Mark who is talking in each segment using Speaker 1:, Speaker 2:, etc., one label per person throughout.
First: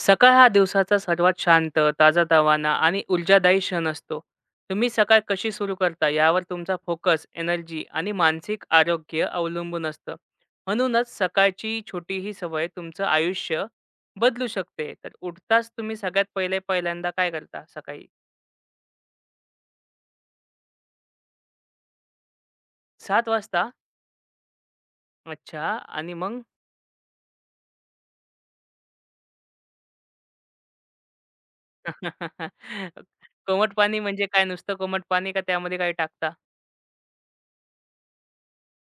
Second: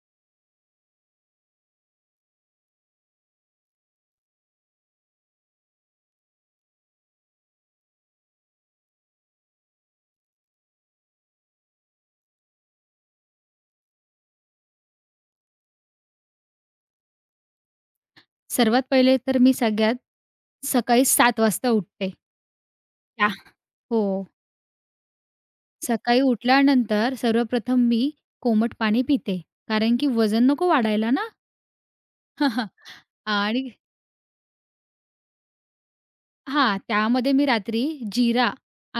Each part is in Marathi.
Speaker 1: सकाळ हा दिवसाचा सर्वात शांत, ताजातवाना आणि ऊर्जादायी क्षण असतो. तुम्ही सकाळ कशी सुरू करता यावर तुमचा फोकस, एनर्जी आणि मानसिक आरोग्य अवलंबून असतं. म्हणूनच सकाळची छोटी ही सवय तुमचं आयुष्य बदलू शकते. तर उठताच तुम्ही सगळ्यात पहिले पहिल्यांदा काय करता सकाळी?
Speaker 2: सर्वात पहिले तर मी सगळ्यात सकाळी 7:00 वाजता उठते.
Speaker 1: 7:00
Speaker 2: क्या?
Speaker 1: वाजता?
Speaker 2: हो.
Speaker 1: अच्छा आणि
Speaker 2: सकाळी
Speaker 1: मग?
Speaker 2: उठल्यानंतर सर्वप्रथम मी कोमट पाणी पिते. कारण की वजन नको वाढायला ना. आणि
Speaker 1: कोमट पाणी म्हणजे काय नुसतं कोमट पाणी का त्यामध्ये काही टाकता?
Speaker 2: हां, त्यामध्ये मी रात्री जिरा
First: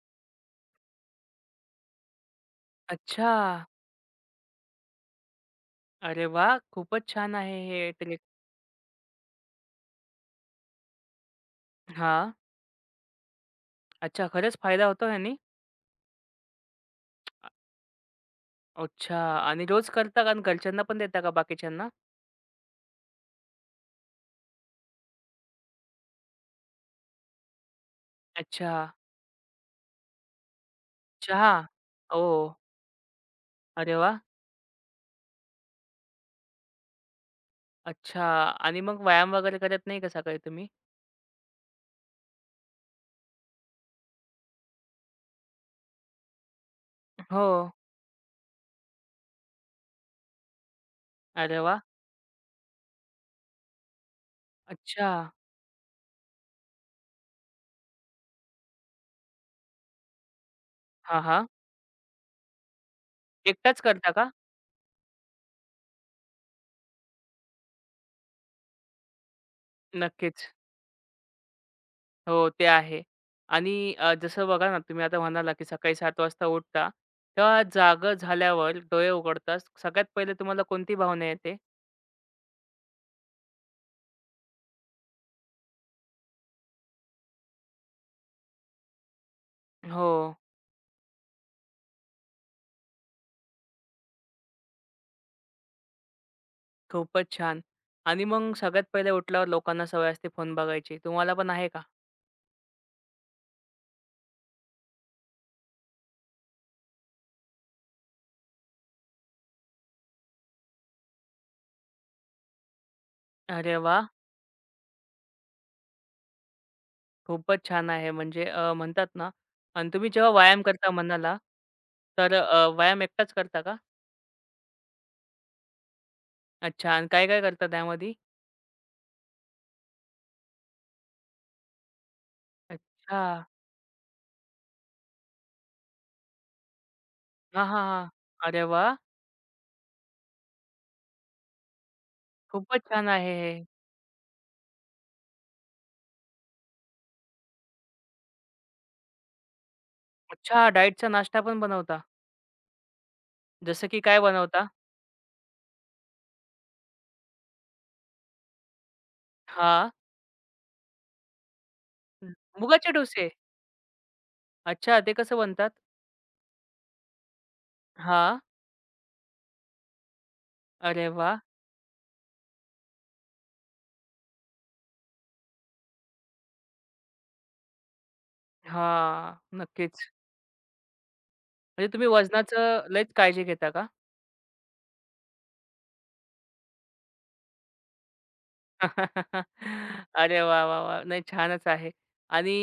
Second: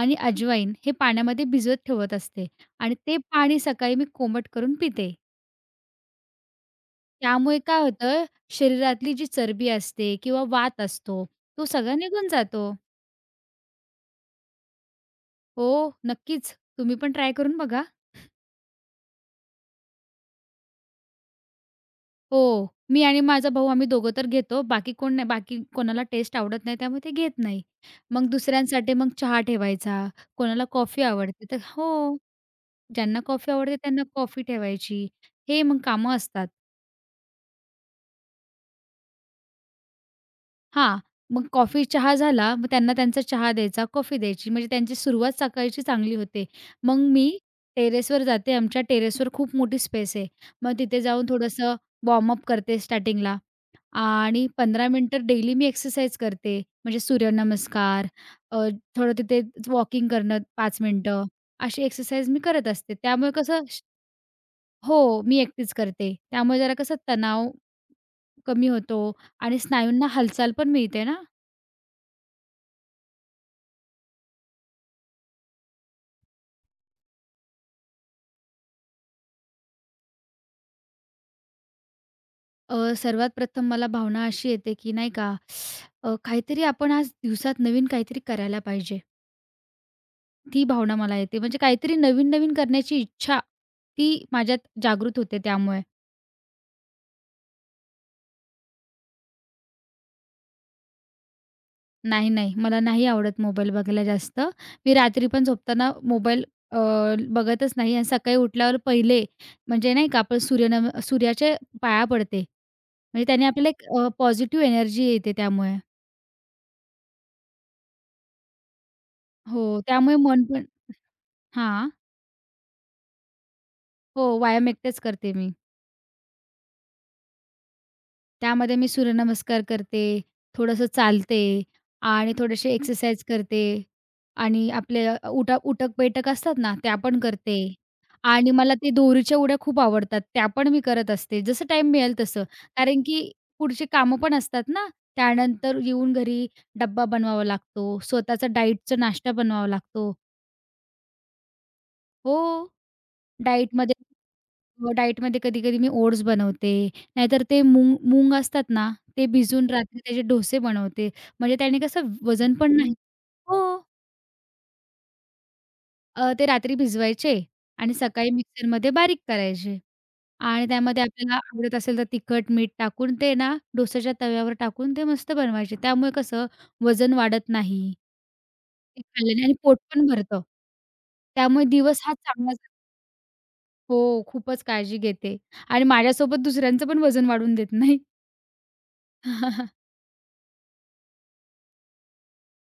Speaker 2: आणि अजवाईन हे पाण्यामध्ये भिजवत ठेवत असते आणि ते
Speaker 1: अच्छा.
Speaker 2: पाणी सकाळी मी कोमट करून पिते.
Speaker 1: अरे वाह! खूपच छान आहे
Speaker 2: त्यामुळे काय
Speaker 1: हे ट्रिक.
Speaker 2: होतं, शरीरातली जी चरबी असते किंवा वात असतो, तो सगळा निघून
Speaker 1: हां.
Speaker 2: जातो.
Speaker 1: अच्छा, खरंच फायदा होतो ह्यानी?
Speaker 2: हो, नक्कीच. तुम्ही पण ट्राय
Speaker 1: अ,
Speaker 2: करून बघा.
Speaker 1: अच्छा आणि रोज करता का आणि घरच्यांना पण देता का बाकीच्यांना?
Speaker 2: हो. मी आणि माझा भाऊ आम्ही दोघं तर घेतो. बाकी कोण नाही. बाकी कोणाला टेस्ट आवडत नाही त्यामुळे ते घेत नाही. मग
Speaker 1: अच्छा.
Speaker 2: दुसऱ्यांसाठी मग चहा ठेवायचा, कोणाला कॉफी आवडते
Speaker 1: चहा?
Speaker 2: तर हो.
Speaker 1: ओह!
Speaker 2: ज्यांना कॉफी आवडते
Speaker 1: अरे
Speaker 2: त्यांना
Speaker 1: वाह!
Speaker 2: कॉफी ठेवायची. हे मग कामं असतात.
Speaker 1: अच्छा आणि मग व्यायाम वगैरे करत नाही का सकाळी तुम्ही?
Speaker 2: हां, मग कॉफी चहा झाला, मग त्यांना त्यांचा चहा द्यायचा, कॉफी द्यायची म्हणजे त्यांची सुरुवात सकाळची चांगली होते. मग मी
Speaker 1: हो.
Speaker 2: टेरेसवर जाते. आमच्या टेरेसवर खूप मोठी स्पेस आहे. मग तिथे जाऊन
Speaker 1: अरे
Speaker 2: थोडंसं
Speaker 1: वाह!
Speaker 2: वॉर्मअप करते स्टार्टिंगला. आणि 15
Speaker 1: अच्छा.
Speaker 2: मिनिटं डेली मी एक्सरसाइज करते. म्हणजे सूर्यनमस्कार, अ, थोडं तिथे वॉकिंग करणं पाच
Speaker 1: हां,
Speaker 2: मिनिटं,
Speaker 1: हां.
Speaker 2: अशी एक्सरसाइज मी करत असते. त्यामुळे कसं
Speaker 1: एकटाच करता का?
Speaker 2: हो, मी एकटीच करते. त्यामुळे जरा कसं तणाव कमी होतो आणि स्नायूंना
Speaker 1: नक्कीच.
Speaker 2: हालचाल पण मिळते ना.
Speaker 1: हो, ते आहे. आणि जसं बघा ना, तुम्ही आता म्हणाला की सकाळी 7:00 वाजता उठता, तेव्हा जागं झाल्यावर डोळे उघडताच सगळ्यात पहिले तुम्हाला कोणती भावना येते?
Speaker 2: सर्वात प्रथम मला भावना अशी येते, की नाही का काहीतरी आपण आज दिवसात नवीन काहीतरी करायला पाहिजे.
Speaker 1: हो.
Speaker 2: ती भावना मला येते. म्हणजे काहीतरी नवीन-नवीन करण्याची इच्छा, ती माझ्यात जागृत होते त्यामुळे.
Speaker 1: खूपच छान. आणि मग सगळ्यात पहिले उठल्यावर लोकांना सवय असते फोन बघायची. तुम्हाला पण आहे का?
Speaker 2: नाही, नाही. मला नाही आवडत मोबाईल बघायला जास्त. मी रात्री पण झोपताना मोबाईल अ, बघतच नाही आणि सकाळी उठल्यावर पहिले म्हणजे नाही का आपण सूर्याच्या पाया पडते. म्हणजे त्याने आपल्याला
Speaker 1: अरे वा,
Speaker 2: एक पॉझिटिव्ह एनर्जी येते त्यामुळे.
Speaker 1: खूपच छान आहे. म्हणजे म्हणतात ना
Speaker 2: हो,
Speaker 1: आणि तुम्ही
Speaker 2: त्यामुळे
Speaker 1: जेव्हा
Speaker 2: मन
Speaker 1: व्यायाम
Speaker 2: पण
Speaker 1: करता मनाला,
Speaker 2: हां.
Speaker 1: तर व्यायाम एकटाच करता का?
Speaker 2: हो, व्यायाम एकटेच करते मी.
Speaker 1: अच्छा आणि काय-काय करता त्यामध्ये?
Speaker 2: त्यामध्ये मी सूर्यनमस्कार करते, थोडंसं चालते आणि थोडीशी
Speaker 1: अच्छा.
Speaker 2: एक्सरसाइज करते आणि आपले उटक-बैठक असतात ना, त्या पण करते
Speaker 1: हां, हां, हां.
Speaker 2: आणि
Speaker 1: अरे
Speaker 2: मला ते
Speaker 1: वाह!
Speaker 2: दोरीच्या उड्या खूप आवडतात. त्या पण मी करत असते, जसं टाईम मिळेल तसं.
Speaker 1: खूपच
Speaker 2: कारण
Speaker 1: छान
Speaker 2: की
Speaker 1: आहे हे.
Speaker 2: पुढची कामं पण असतात ना, त्यानंतर येऊन घरी डब्बा बनवावा लागतो, स्वतःचा डाएटचा नाश्ता बनवावा लागतो.
Speaker 1: अच्छा डाएटचा नाश्ता पण बनवता.
Speaker 2: हो,
Speaker 1: जसं
Speaker 2: डाएटमध्ये
Speaker 1: की काय बनवता?
Speaker 2: डाएटमध्ये कधी-कधी मी ओट्स बनवते, नाहीतर ते मूंग मूंग असतात ना, ते भिजवून
Speaker 1: हां.
Speaker 2: रात्री त्याचे डोसे बनवते. म्हणजे त्याने कसं वजन पण
Speaker 1: मुगाचे
Speaker 2: नाही
Speaker 1: डोसे.
Speaker 2: हो.
Speaker 1: अच्छा ते कसं बनतात?
Speaker 2: ते रात्री भिजवायचे आणि सकाळी
Speaker 1: हां.
Speaker 2: मिक्सरमध्ये बारीक करायचे आणि त्यामध्ये
Speaker 1: अरे
Speaker 2: आपल्याला
Speaker 1: वाह!
Speaker 2: आवडत असेल तर तिखट, मीठ टाकून ते ना डोश्याच्या तव्यावर टाकून ते मस्त बनवायचे. त्यामुळे कसं वजन वाढत नाही, ते
Speaker 1: हां.
Speaker 2: खाल्ल्याने आणि पोट पण
Speaker 1: नक्कीच.
Speaker 2: भरतं. त्यामुळे
Speaker 1: म्हणजे
Speaker 2: दिवस
Speaker 1: तुम्ही
Speaker 2: हा चांगला जातो.
Speaker 1: वजनाचं लयच काळजी घेता का?
Speaker 2: हो, खूपच काळजी घेते आणि माझ्यासोबत दुसऱ्यांचं पण वजन वाढवून देत नाही.
Speaker 1: अरे वाह, वाह, वाह! नाही छानच आहे. आणि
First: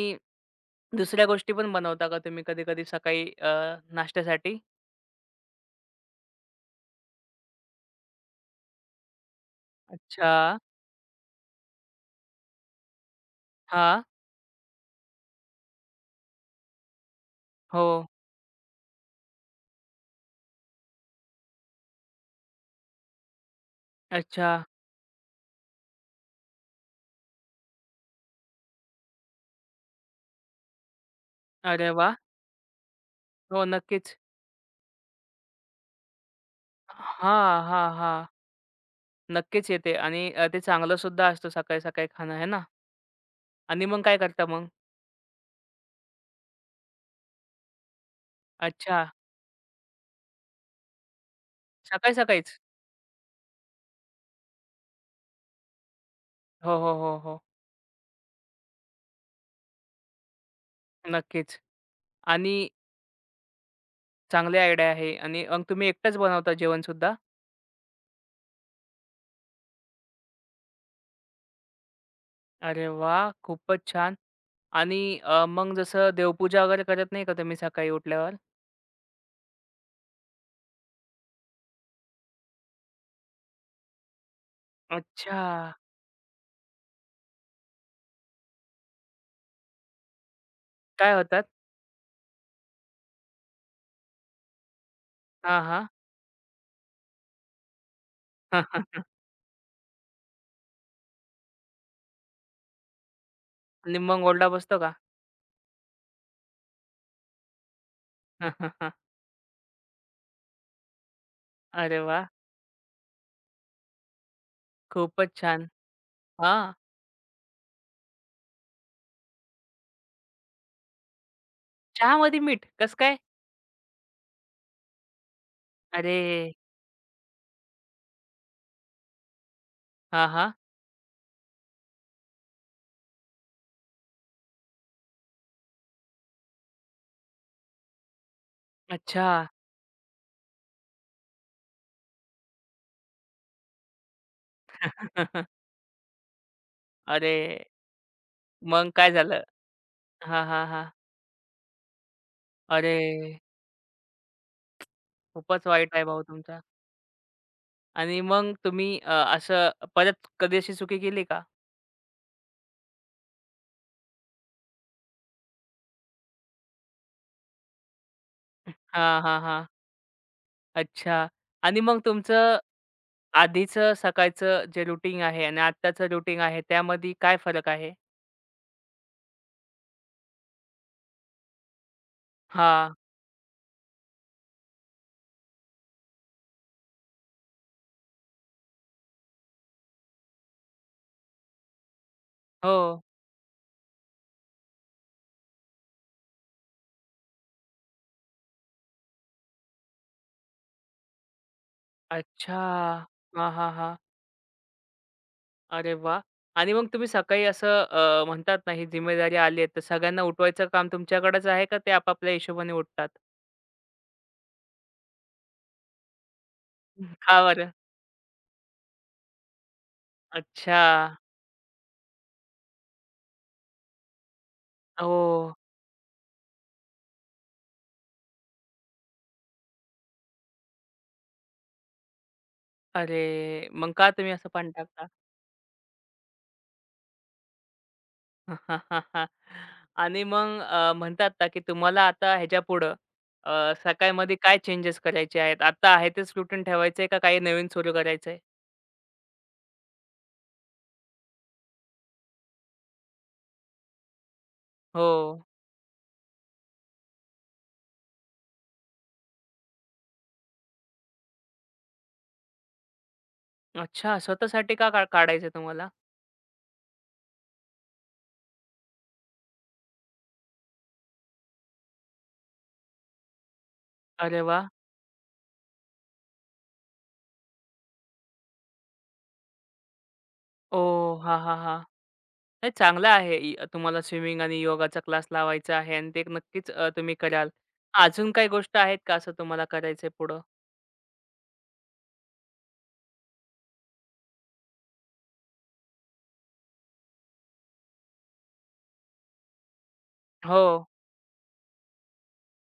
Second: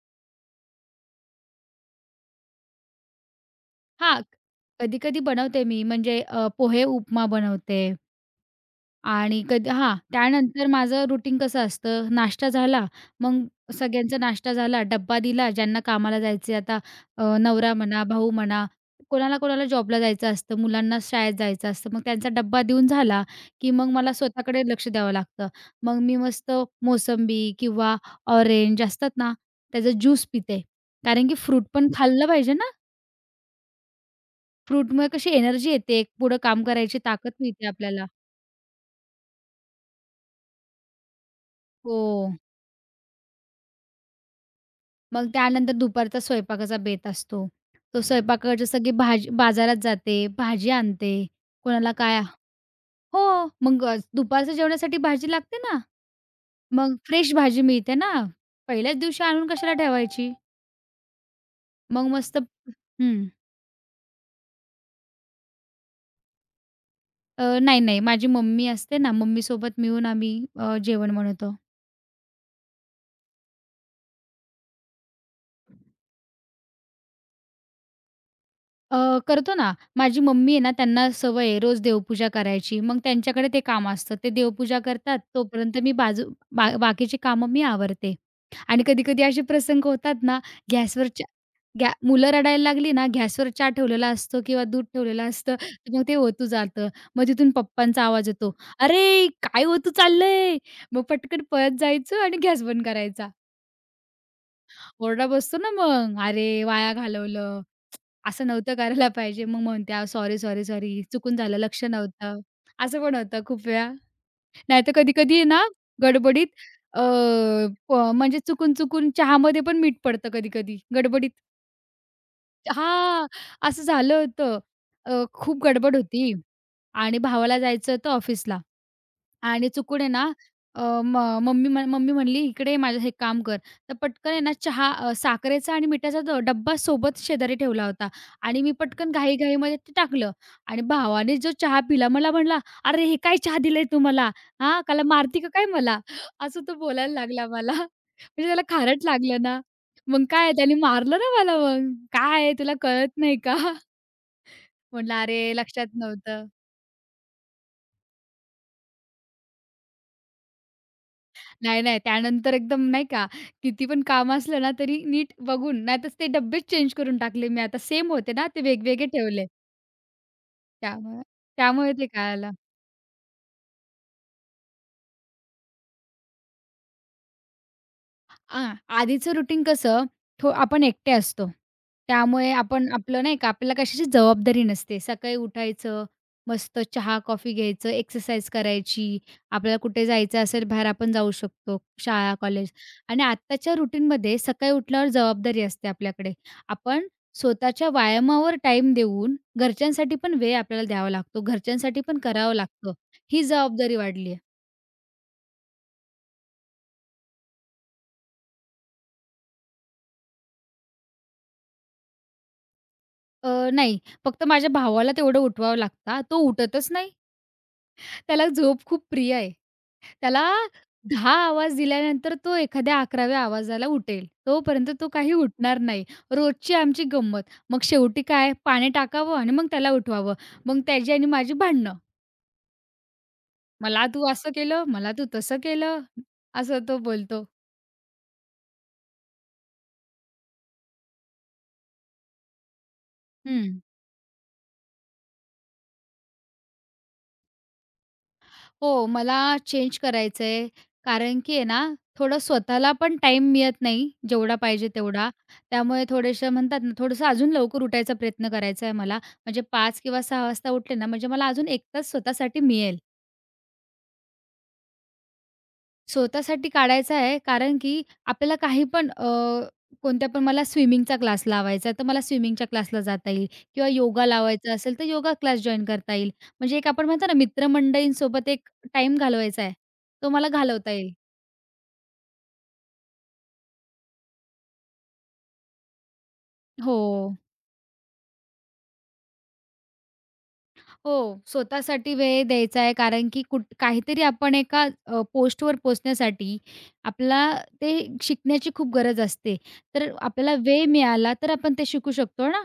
Speaker 1: दुसऱ्या गोष्टी पण बनवता का तुम्ही कधी-कधी सकाळी
Speaker 2: हां,
Speaker 1: नाश्त्यासाठी?
Speaker 2: कधी-कधी बनवते मी म्हणजे पोहे उपमा बनवते आणि कधी हां,
Speaker 1: अच्छा.
Speaker 2: त्यानंतर माझं रुटीन कसं असतं, नाश्ता झाला, मग
Speaker 1: हां.
Speaker 2: सगळ्यांचा नाश्ता झाला, डब्बा दिला, ज्यांना कामाला जायचे आता नवरा
Speaker 1: हो.
Speaker 2: म्हणा, भाऊ म्हणा, कोणाला कोणाला जॉबला जायचं असतं, मुलांना शाळेत जायचं असतं. मग त्यांचा डब्बा देऊन झाला, की मग मला
Speaker 1: अच्छा.
Speaker 2: स्वतःकडे लक्ष द्यावं लागतं. मग मी मस्त मोसंबी किंवा ऑरेंज असतात ना, त्याचा ज्यूस पिते. कारण की फ्रूट पण
Speaker 1: अरे वाह!
Speaker 2: खाल्लं पाहिजे ना.
Speaker 1: हो, नक्कीच.
Speaker 2: फ्रूटमुळे कशी एनर्जी येते, पुढं काम करायची ताकद
Speaker 1: हां,
Speaker 2: मिळते
Speaker 1: हां,
Speaker 2: आपल्याला.
Speaker 1: हां. नक्कीच येते आणि ते चांगलं सुद्धा असतं
Speaker 2: हो.
Speaker 1: सकाळी-सकाळी खाणं आहे ना? आणि मग काय करता मग?
Speaker 2: मग त्यानंतर दुपारचा स्वयंपाकाचा बेत असतो. तो स्वयंपाकाची सगळी
Speaker 1: अच्छा.
Speaker 2: भाजी बाजारात जाते, भाजी आणते. कोणाला काय
Speaker 1: सकाळी-सकाळीच?
Speaker 2: हो, मग दुपारच्या जेवणासाठी भाजी लागते ना.
Speaker 1: हो, हो,
Speaker 2: मग
Speaker 1: हो,
Speaker 2: फ्रेश
Speaker 1: हो.
Speaker 2: भाजी मिळते ना. पहिल्याच दिवशी आणून कशाला ठेवायची?
Speaker 1: नक्कीच.
Speaker 2: मग मस्त
Speaker 1: आणि
Speaker 2: हं.
Speaker 1: चांगली आयडिया आहे आणि मग तुम्ही एकटाच बनवता जेवण सुद्धा?
Speaker 2: नाही, नाही. माझी मम्मी असते ना, मम्मीसोबत मिळून आम्ही जेवण बनवतो.
Speaker 1: अरे वाह! खूपच छान. आणि मग जसं देवपूजा वगैरे करत नाही का तुम्ही सकाळी उठल्यावर?
Speaker 2: करतो ना. माझी मम्मी आहे ना, त्यांना सवय आहे रोज देवपूजा करायची. मग त्यांच्याकडे ते काम असतं. ते देवपूजा करतात,
Speaker 1: अच्छा.
Speaker 2: तोपर्यंत मी बाजू बा बाकीची कामं मी आवरते. आणि कधी-कधी असे प्रसंग होतात ना, गॅसवर
Speaker 1: काय
Speaker 2: चा
Speaker 1: होतात?
Speaker 2: गॅ मुलं रडायला लागली ना, गॅसवर चहा ठेवलेला असतो किंवा दूध ठेवलेलं असतं,
Speaker 1: हां, हां.
Speaker 2: तर मग ते ओतू जातं. मग तिथून पप्पांचा आवाज येतो, "अरे, काय ओतू चाललंय?" मग पटकन पळत जायचं आणि गॅस बंद करायचा.
Speaker 1: आणि मग ओरडा बसतो का?
Speaker 2: ओरडा बसतो ना मग, "अरे, वाया घालवलं." असं नव्हतं करायला पाहिजे. मग म्हणत्या, "सॉरी, सॉरी, सॉरी, चुकून झालं, लक्ष
Speaker 1: अरे वाह!
Speaker 2: नव्हतं." असं पण होतं खूप वेळा. नाहीतर
Speaker 1: खूपच
Speaker 2: कधी-कधी आहे ना,
Speaker 1: छान.
Speaker 2: गडबडीत
Speaker 1: हां.
Speaker 2: अ, प म्हणजे चुकून-चुकून चहामध्ये पण मीठ पडतं कधी-कधी गडबडीत.
Speaker 1: चहामध्ये मीठ? कस काय?
Speaker 2: हां, असं झालं होतं. खूप गडबड होती
Speaker 1: अरे!
Speaker 2: आणि भावाला जायचं होतं ऑफिसला. आणि चुकून आहे
Speaker 1: हां,
Speaker 2: ना
Speaker 1: हां.
Speaker 2: अ, म मम्मी म्ह मम्मी म्हणली, "इकडे ये माझं हे काम कर." तर पटकन आहे ना चहा साखरेचा आणि मिठाचा डब्बा सोबत शेजारी ठेवला होता आणि मी पटकन
Speaker 1: अच्छा.
Speaker 2: घाईघाईमध्ये ते टाकलं आणि भावाने जो चहा पिला मला म्हणला, "अरे, हे काय चहा दिलाय तू मला? हां, त्याला मारती का काय मला?" असं तो बोलायला
Speaker 1: अरे!
Speaker 2: लागला मला. म्हणजे त्याला
Speaker 1: मग
Speaker 2: खारट
Speaker 1: काय झालं?
Speaker 2: लागलं ना. मग
Speaker 1: हां,
Speaker 2: काय
Speaker 1: हां,
Speaker 2: त्याने
Speaker 1: हां.
Speaker 2: मारलं ना मला मग. "काय, तुला
Speaker 1: अरे!
Speaker 2: कळत नाही का?" म्हटलं, "अरे,
Speaker 1: खूपच
Speaker 2: लक्षात
Speaker 1: वाईट आहे भाऊ
Speaker 2: नव्हतं."
Speaker 1: तुमचा. आणि मग तुम्ही असं परत कधी अशी चुकी केली का?
Speaker 2: नाही, नाही. त्यानंतर एकदम नाही का, किती पण काम असलं ना, तरी नीट बघून नाहीतर ते डब्बेच चेंज करून टाकले मी. आता सेम होते ना, ते वेगवेगळे
Speaker 1: हां, हां,
Speaker 2: ठेवले.
Speaker 1: हां.
Speaker 2: त्यामुळे
Speaker 1: अच्छा. आणि
Speaker 2: त्यामुळे
Speaker 1: मग
Speaker 2: ते कळालं.
Speaker 1: तुमचं आधीचं सकाळचं जे रुटीन आहे आणि आत्ताचं रुटीन आहे त्यामध्ये काय फरक आहे?
Speaker 2: आधीचं रुटीन कसं थो आपण एकटे असतो. त्यामुळे आपण
Speaker 1: हां.
Speaker 2: आपलं नाही का आपल्याला कशाची जबाबदारी नसते. सकाळी उठायचं, मस्त चहा-कॉफी घ्यायचं, एक्सरसाइज करायची. आपल्याला कुठे जायचं असेल बाहेर आपण जाऊ शकतो, शाळा, कॉलेज.
Speaker 1: हो.
Speaker 2: आणि आत्ताच्या रुटीनमध्ये सकाळी उठल्यावर जबाबदारी असते आपल्याकडे. आपण स्वतःच्या व्यायामावर टाईम देऊन घरच्यांसाठी पण वेळ आपल्याला द्यावा लागतो. घरच्यांसाठी पण करावं
Speaker 1: अच्छा.
Speaker 2: लागतं. ही
Speaker 1: हां, हां, हां.
Speaker 2: जबाबदारी वाढली आहे.
Speaker 1: अरे वाह! आणि मग तुम्ही सकाळी असं म्हणतात ना ही जिम्मेदारी आली आहे, तर सगळ्यांना उठवायचं काम तुमच्याकडेच आहे का ते आपापल्या हिशोबाने उठतात?
Speaker 2: अ, नाही, फक्त माझ्या भावाला तेवढं उठवावं लागतं. तो उठतच नाही.
Speaker 1: का बरं?
Speaker 2: त्याला झोप खूप प्रिय आहे. त्याला
Speaker 1: अच्छा.
Speaker 2: 10 आवाज दिल्यानंतर तो एखाद्या 11व्या आवाजाला उठेल. तोपर्यंत तो काही
Speaker 1: हो.
Speaker 2: उठणार नाही. रोजची आमची गंमत. मग शेवटी काय पाणी टाकावं आणि मग त्याला उठवावं. मग त्याची आणि माझी भांडणं.
Speaker 1: अरे! मग
Speaker 2: "मला
Speaker 1: का
Speaker 2: तू
Speaker 1: तुम्ही असं
Speaker 2: असं
Speaker 1: पण
Speaker 2: केलं,
Speaker 1: टाकता?
Speaker 2: मला तू तसं केलं." असं तो बोलतो.
Speaker 1: आणि मग म्हणतात ना, की तुम्हाला आता ह्याच्यापुढं
Speaker 2: हं.
Speaker 1: सकाळमध्ये काय चेंजेस करायचे आहेत? आता आहे तेच रुटीन ठेवायचंय का काही नवीन सुरू करायचंय?
Speaker 2: हो, मला चेंज करायचंय. कारण की आहे ना, थोडं स्वतःला पण टाईम मिळत नाही, जेवढा पाहिजे तेवढा.
Speaker 1: हो.
Speaker 2: त्यामुळे थोडेसे म्हणतात ना, थोडंसं अजून लवकर उठायचा प्रयत्न करायचा आहे मला. म्हणजे 5 किंवा 6 वाजता उठले ना, म्हणजे मला अजून 1 तास स्वतःसाठी मिळेल.
Speaker 1: अच्छा, स्वतःसाठी का का काढायचंय तुम्हाला?
Speaker 2: स्वतःसाठी काढायचा आहे, कारण की आपल्याला काही पण कोणत्या पण मला स्विमिंगचा क्लास लावायचा आहे, तर मला स्विमिंगच्या क्लासला जाता येईल किंवा योगा
Speaker 1: अरे वाह!
Speaker 2: लावायचा असेल, तर योगा क्लास जॉइन करता येईल. म्हणजे एक आपण म्हणतो ना, मित्रमंडळींसोबत एक टाईम घालवायचा आहे, तो मला घालवता येईल.
Speaker 1: ओह! हां, हां, हां. नाही चांगलं आहे. इ तुम्हाला स्विमिंग आणि योगाचा क्लास लावायचा आहे आणि ते एक नक्कीच
Speaker 2: हो,
Speaker 1: तुम्ही कराल. अजून काही गोष्ट आहेत का असं तुम्हाला करायचंय पुढं?
Speaker 2: हो. स्वतःसाठी वेळ द्यायचा आहे कारण की काहीतरी आपण एका पोस्टवर पोहोचण्यासाठी आपला ते शिकण्याची खूप गरज असते. तर आपल्याला वेळ
Speaker 1: हो,
Speaker 2: मिळाला तर आपण ते शिकू शकतो ना.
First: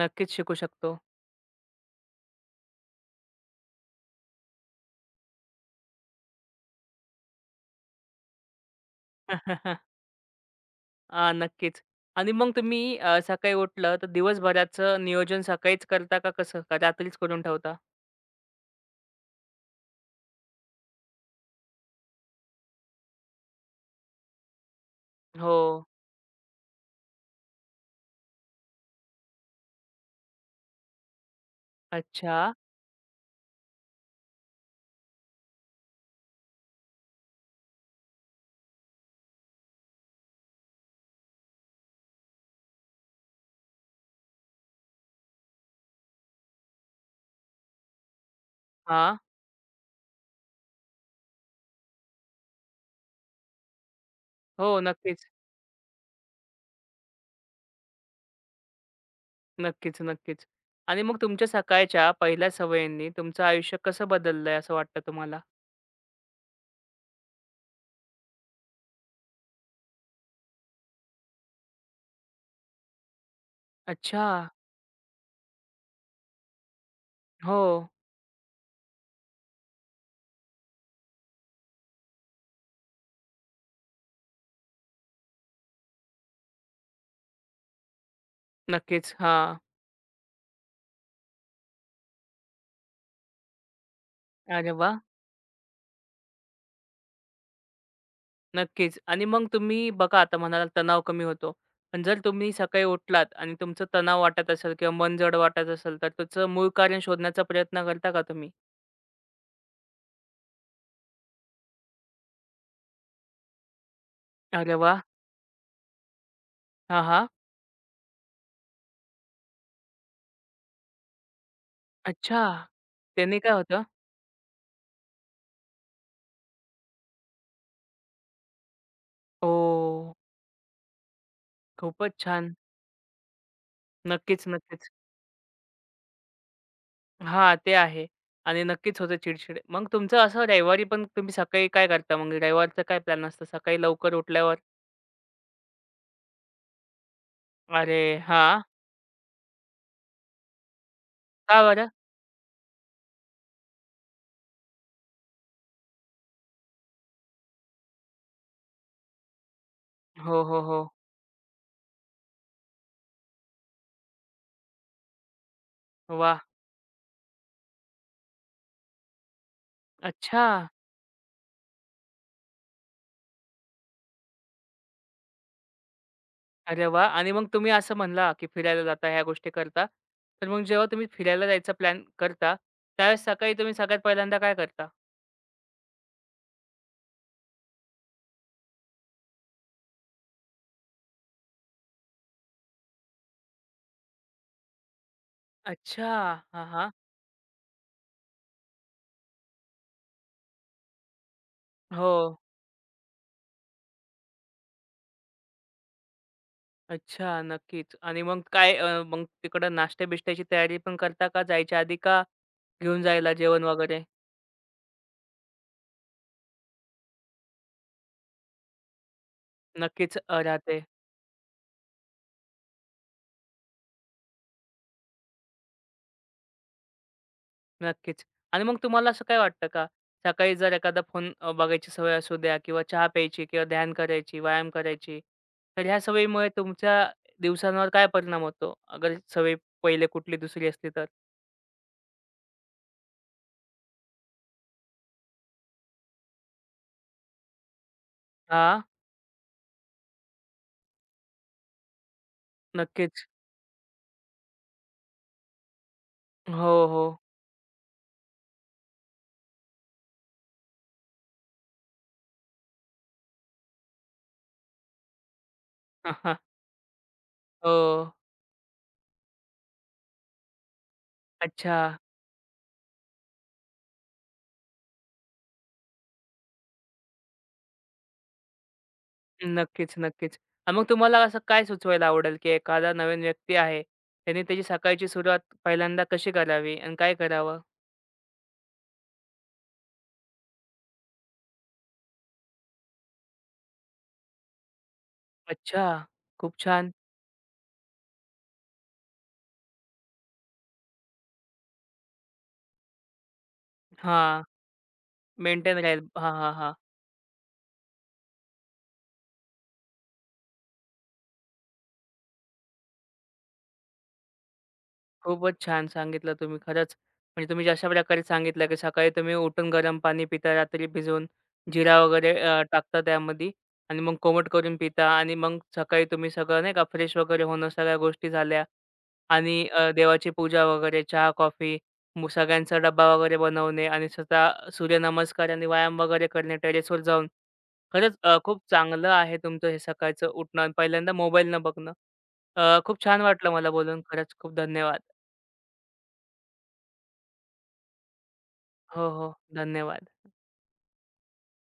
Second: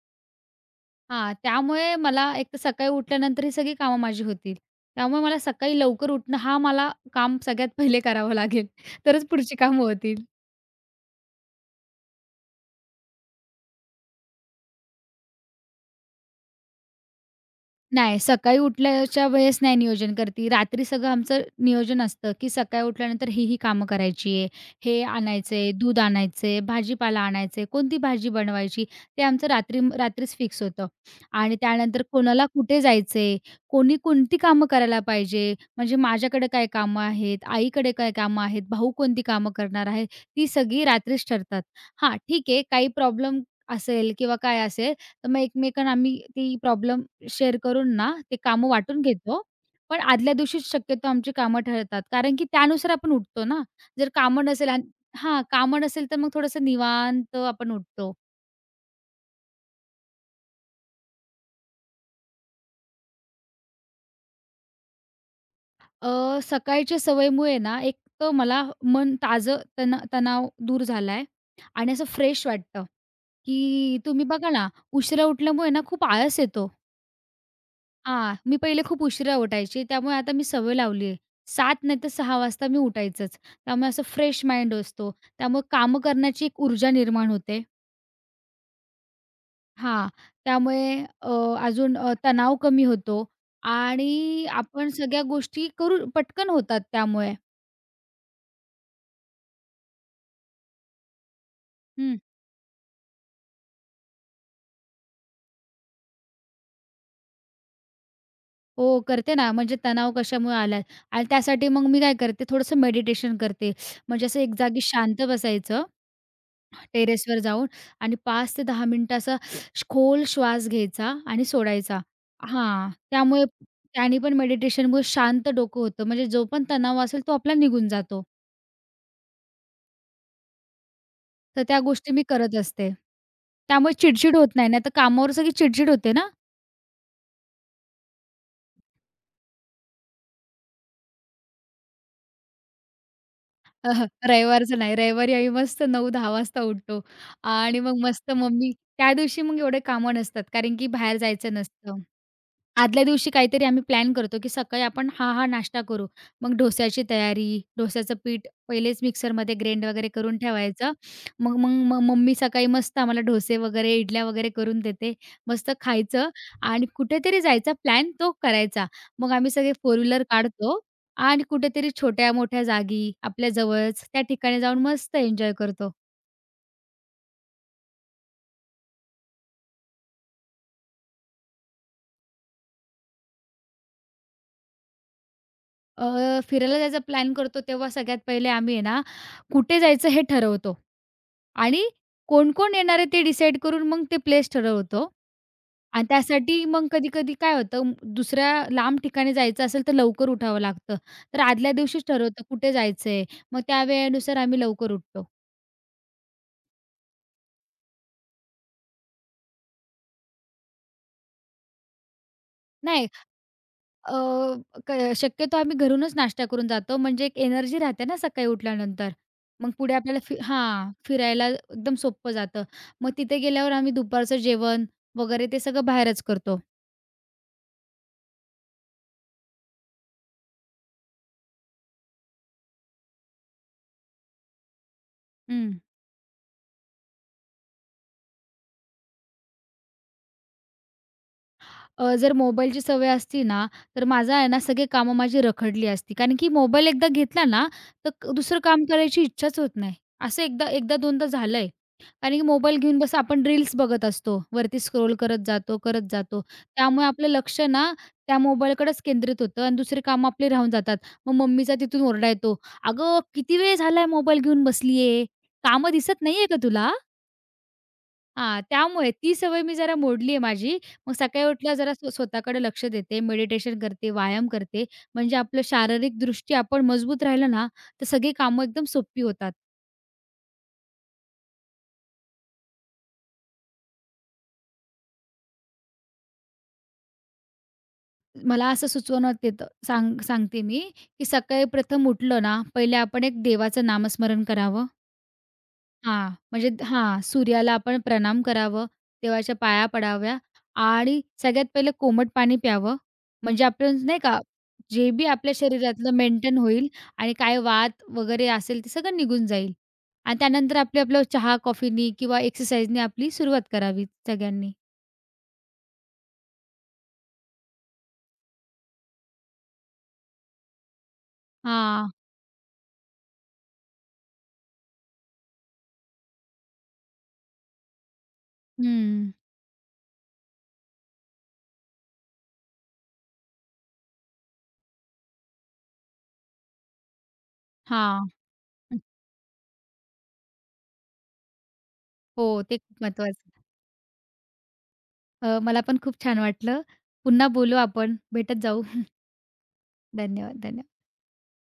Speaker 1: नक्कीच शिकू शकतो.
Speaker 2: हां, त्यामुळे मला एक तर सकाळी उठल्यानंतर ही सगळी कामं माझी होतील. त्यामुळे मला सकाळी लवकर उठणं हा मला काम सगळ्यात पहिले करावं लागेल. तरच पुढची कामं होतील.
Speaker 1: आ, नक्कीच. आणि मग तुम्ही सकाळी उठलं तर दिवसभराचं नियोजन सकाळीच करता का कसं? का रात्रीच करून ठेवता?
Speaker 2: नाही, सकाळी उठल्याच्या वेळेस नाही नियोजन करते. रात्री सगळं आमचं नियोजन असतं, की सकाळी उठल्यानंतर ही कामं करायची आहे. हे आणायचं
Speaker 1: हो.
Speaker 2: आहे, दूध आणायचं भाजीपाला आणायचं कोणती भाजी बनवायची ते आमचं रात्रीच फिक्स होतं. आणि त्यानंतर
Speaker 1: अच्छा.
Speaker 2: कोणाला कुठे जायचं कोणी कोणती कामं करायला पाहिजे, म्हणजे माझ्याकडे काय कामं आहेत, आईकडे काय कामं आहेत, भाऊ कोणती कामं करणार आहे, ती सगळी रात्रीच ठरतात. हां, ठीक आहे काही प्रॉब्लेम असेल किंवा काय असेल, तर मग एकमेकांना आम्ही ती प्रॉब्लेम शेअर करून ना, ते कामं वाटून
Speaker 1: हां.
Speaker 2: घेतो. पण आदल्या दिवशीच शक्यतो आमची कामं ठरतात. कारण की त्यानुसार आपण उठतो ना. जर कामं नसेल
Speaker 1: हो.
Speaker 2: आणि
Speaker 1: नक्कीच.
Speaker 2: हां, कामं नसेल तर मग थोडंसं निवांत आपण उठतो.
Speaker 1: नक्कीच, नक्कीच. आणि मग तुमच्या सकाळच्या पहिल्या सवयींनी तुमचं आयुष्य कसं बदललंय असं वाटतं तुम्हाला?
Speaker 2: सकाळच्या सवयीमुळे ना, एक तर मला मन ताजं तणाव दूर झालाय आणि असं फ्रेश वाटतं, की तुम्ही
Speaker 1: अच्छा.
Speaker 2: बघा ना, उशिरा उठल्यामुळे ना खूप आळस येतो.
Speaker 1: हो.
Speaker 2: हां, मी पहिले खूप उशिरा उठायची. त्यामुळे आता मी सवय लावली आहे. 7 नाही तर 6 वाजता मी उठायचंच. त्यामुळे असं फ्रेश माइंड असतो. त्यामुळे कामं करण्याची एक ऊर्जा निर्माण होते.
Speaker 1: नक्कीच. हां.
Speaker 2: हां, त्यामुळे तणाव कमी होतो आणि
Speaker 1: अरे
Speaker 2: आपण
Speaker 1: वाह!
Speaker 2: सगळ्या गोष्टी करू पटकन होतात त्यामुळे.
Speaker 1: नक्कीच. आणि मग तुम्ही बघा आता म्हणालात तणाव कमी होतो. पण जर
Speaker 2: हं.
Speaker 1: तुम्ही सकाळी उठलात आणि तुमचं तणाव वाटत असेल किंवा मन जड वाटत असेल, तर त्याचं मूळ कारण शोधण्याचा प्रयत्न करता का तुम्ही?
Speaker 2: हो, करते ना. म्हणजे तणाव कशामुळे आला आणि त्यासाठी मग मी काय करते, थोडंसं मेडिटेशन करते. म्हणजे असं एक
Speaker 1: अरे
Speaker 2: जागी
Speaker 1: वा,
Speaker 2: शांत बसायचं
Speaker 1: हां, हां.
Speaker 2: टेरेसवर जाऊन आणि 5 ते 10 मिनिटं असा खोल श्वास घ्यायचा आणि सोडायचा.
Speaker 1: अच्छा.
Speaker 2: हां,
Speaker 1: त्याने
Speaker 2: त्यामुळे
Speaker 1: काय होतं?
Speaker 2: त्याने पण मेडिटेशनमुळे शांत डोकं होतं. म्हणजे जो पण तणाव असेल तो आपला निघून जातो.
Speaker 1: ओ,
Speaker 2: तर त्या गोष्टी
Speaker 1: खूपच
Speaker 2: मी
Speaker 1: छान.
Speaker 2: करत असते. त्यामुळे चिडचिड
Speaker 1: नक्कीच,
Speaker 2: होत नाही.
Speaker 1: नक्कीच.
Speaker 2: नाहीतर कामावर सगळी चिडचिड होते ना.
Speaker 1: हां, ते आहे आणि नक्कीच होतं चिड-चिड. मग तुमचं असं रविवारी पण तुम्ही सकाळी काय करता मग? रविवारचा काय प्लॅन असतं? सकाळी
Speaker 2: अह,
Speaker 1: लवकर उठल्यावर?
Speaker 2: रविवारचं नाही. रविवारी आम्ही मस्त 9-10 वाजता उठतो आणि मग
Speaker 1: अरे
Speaker 2: मस्त
Speaker 1: हां.
Speaker 2: मम्मी त्या दिवशी मग एवढे कामं नसतात कारण की बाहेर जायचं
Speaker 1: का बरं?
Speaker 2: नसतं. आदल्या दिवशी काहीतरी आम्ही प्लॅन करतो, की सकाळी आपण हा नाश्ता करू. मग डोस्याची तयारी, डोस्याचं पीठ पहिलेच मिक्सरमध्ये ग्रेंड वगैरे करून
Speaker 1: हो, हो, हो.
Speaker 2: ठेवायचं. मग मग मग मम्मी सकाळी मस्त आम्हाला डोसे वगैरे, इडल्या वगैरे करून देते. मस्त खायचं
Speaker 1: वाह!
Speaker 2: आणि कुठेतरी जायचा प्लॅन तो करायचा. मग आम्ही सगळे फोर व्हीलर
Speaker 1: अच्छा.
Speaker 2: काढतो आणि कुठेतरी छोट्या-मोठ्या जागी आपल्या जवळच त्या ठिकाणी जाऊन मस्त एन्जॉय करतो.
Speaker 1: अरे वाह! आणि मग तुम्ही असं म्हणला, की फिरायला जाता, ह्या गोष्टी करता. तर मग जेव्हा तुम्ही फिरायला जायचा प्लॅन करता, त्यावेळेस सकाळी तुम्ही सगळ्यात पहिल्यांदा काय करता?
Speaker 2: फिरायला जायचा प्लॅन करतो तेव्हा सगळ्यात पहिले आम्ही आहे ना, कुठे जायचं हे ठरवतो आणि कोण-कोण येणार आहे ते डिसाईड करून मग ते प्लेस ठरवतो. आणि
Speaker 1: अच्छा.
Speaker 2: त्यासाठी
Speaker 1: हां,
Speaker 2: मग
Speaker 1: हां.
Speaker 2: कधी-कधी काय होतं दुसऱ्या लांब ठिकाणी जायचं असेल तर लवकर उठावं लागतं. तर आदल्या दिवशीच
Speaker 1: हो.
Speaker 2: ठरवतो कुठे जायचंय, मग त्या वेळेनुसार आम्ही लवकर उठतो.
Speaker 1: अच्छा, नक्कीच. आणि मग काय मग तिकडं नाश्त्या-बिष्ट्याची तयारी पण करता का जायच्या आधी का घेऊन
Speaker 2: नाही
Speaker 1: जायला जेवण वगैरे?
Speaker 2: अ, क शक्यतो आम्ही घरूनच नाश्ता करून जातो. म्हणजे एक एनर्जी राहते ना सकाळी उठल्यानंतर. मग पुढे
Speaker 1: नक्कीच
Speaker 2: आपल्याला
Speaker 1: राहते.
Speaker 2: हां, फिरायला एकदम सोपं जातं. मग तिथे गेल्यावर आम्ही दुपारचं जेवण वगैरे ते सगळं बाहेरच करतो.
Speaker 1: नक्कीच. आणि मग तुम्हाला असं काय वाटतं का, सकाळी जर एखादा फोन बघायची सवय असू द्या किंवा चहा प्यायची किंवा ध्यान करायची, व्यायाम करायची,
Speaker 2: हं.
Speaker 1: तर ह्या सवयीमुळे तुमच्या दिवसांवर काय परिणाम होतो? अगर सवय पहिले कुठली दुसरी असली तर?
Speaker 2: जर मोबाईलची सवय असती ना, तर माझं आहे ना सगळी कामं माझी रखडली असती. कारण की मोबाईल एकदा घेतला ना, तर दुसरं
Speaker 1: हां,
Speaker 2: काम करायची इच्छाच होत नाही. असं एकदा एकदा दोनदा झालंय. कारण की मोबाईल घेऊन बस
Speaker 1: नक्कीच.
Speaker 2: आपण रील्स बघत असतो. वरती स्क्रोल करत जातो, करत जातो.
Speaker 1: हो, हो.
Speaker 2: त्यामुळे आपलं लक्ष ना त्या मोबाईलकडेच केंद्रित होतं आणि दुसरी कामं आपली राहून जातात. मग मम्मीचा तिथून ओरडा येतो, "अगं किती वेळ झालाय मोबाईल घेऊन बसली कामं दिसत नाहीये का तुला?"
Speaker 1: हो.
Speaker 2: हां, त्यामुळे ती सवय मी जरा मोडली आहे माझी. मग सकाळी उठल्यावर
Speaker 1: अच्छा.
Speaker 2: जरा स्वतःकडे लक्ष देते, मेडिटेशन करते, व्यायाम करते. म्हणजे आपलं शारीरिकदृष्ट्या आपण मजबूत राहिलं ना, तर सगळी कामं एकदम सोपी होतात.
Speaker 1: नक्कीच, नक्कीच. मग तुम्हाला असं काय सुचवायला आवडेल, की एखादा नवीन व्यक्ती आहे, त्याने त्याची सकाळची सुरुवात पहिल्यांदा कशी करावी आणि काय करावं?
Speaker 2: मला असं सुचवण्यात येतं सांगते मी, की सकाळी प्रथम उठलं ना, पहिले आपण एक देवाचं नामस्मरण करावं.
Speaker 1: अच्छा,
Speaker 2: हां,
Speaker 1: खूप
Speaker 2: म्हणजे
Speaker 1: छान.
Speaker 2: हां, सूर्याला आपण प्रणाम करावं, देवाच्या पाया पडाव्या आणि सगळ्यात पहिलं कोमट पाणी प्यावं. म्हणजे आपण नाही का,
Speaker 1: हां,
Speaker 2: जे बी आपल्या
Speaker 1: मेंटेन राहील.
Speaker 2: शरीरातलं
Speaker 1: हां, हां,
Speaker 2: मेंटेन
Speaker 1: हां.
Speaker 2: होईल आणि काय वात वगैरे असेल ते सगळं निघून जाईल. आणि त्यानंतर आपली आपलं चहा, कॉफीनी किंवा एक्सरसाइजनी आपली सुरुवात करावी सगळ्यांनी.
Speaker 1: खूपच छान सांगितलं तुम्ही खरंच. म्हणजे तुम्ही जशा प्रकारे सांगितलं, की सकाळी तुम्ही उठून गरम पाणी पिता, रात्री भिजवून जिरा
Speaker 2: हां.
Speaker 1: वगैरे टाकता त्यामध्ये आणि मग कोमट करून पिता आणि मग सकाळी तुम्ही सगळं नाही का फ्रेश वगैरे होणं, सगळ्या गोष्टी झाल्या.
Speaker 2: हं.
Speaker 1: आणि देवाची पूजा वगैरे, चहा, कॉफी, मग सगळ्यांचा डब्बा वगैरे बनवणे आणि स्वतः सूर्यनमस्कार आणि व्यायाम वगैरे करणे टेरेसवर जाऊन. खरंच
Speaker 2: हां.
Speaker 1: खूप चांगलं आहे तुमचं हे सकाळचं उठणं आणि पहिल्यांदा मोबाईल न बघणं.
Speaker 2: हो, ते खूप
Speaker 1: खूप छान वाटलं
Speaker 2: महत्वाचं.
Speaker 1: मला बोलून खरंच खूप धन्यवाद.
Speaker 2: मला पण खूप छान वाटलं. पुन्हा बोलू आपण, भेटत जाऊ.
Speaker 1: हो, हो. धन्यवाद.
Speaker 2: धन्यवाद, धन्यवाद.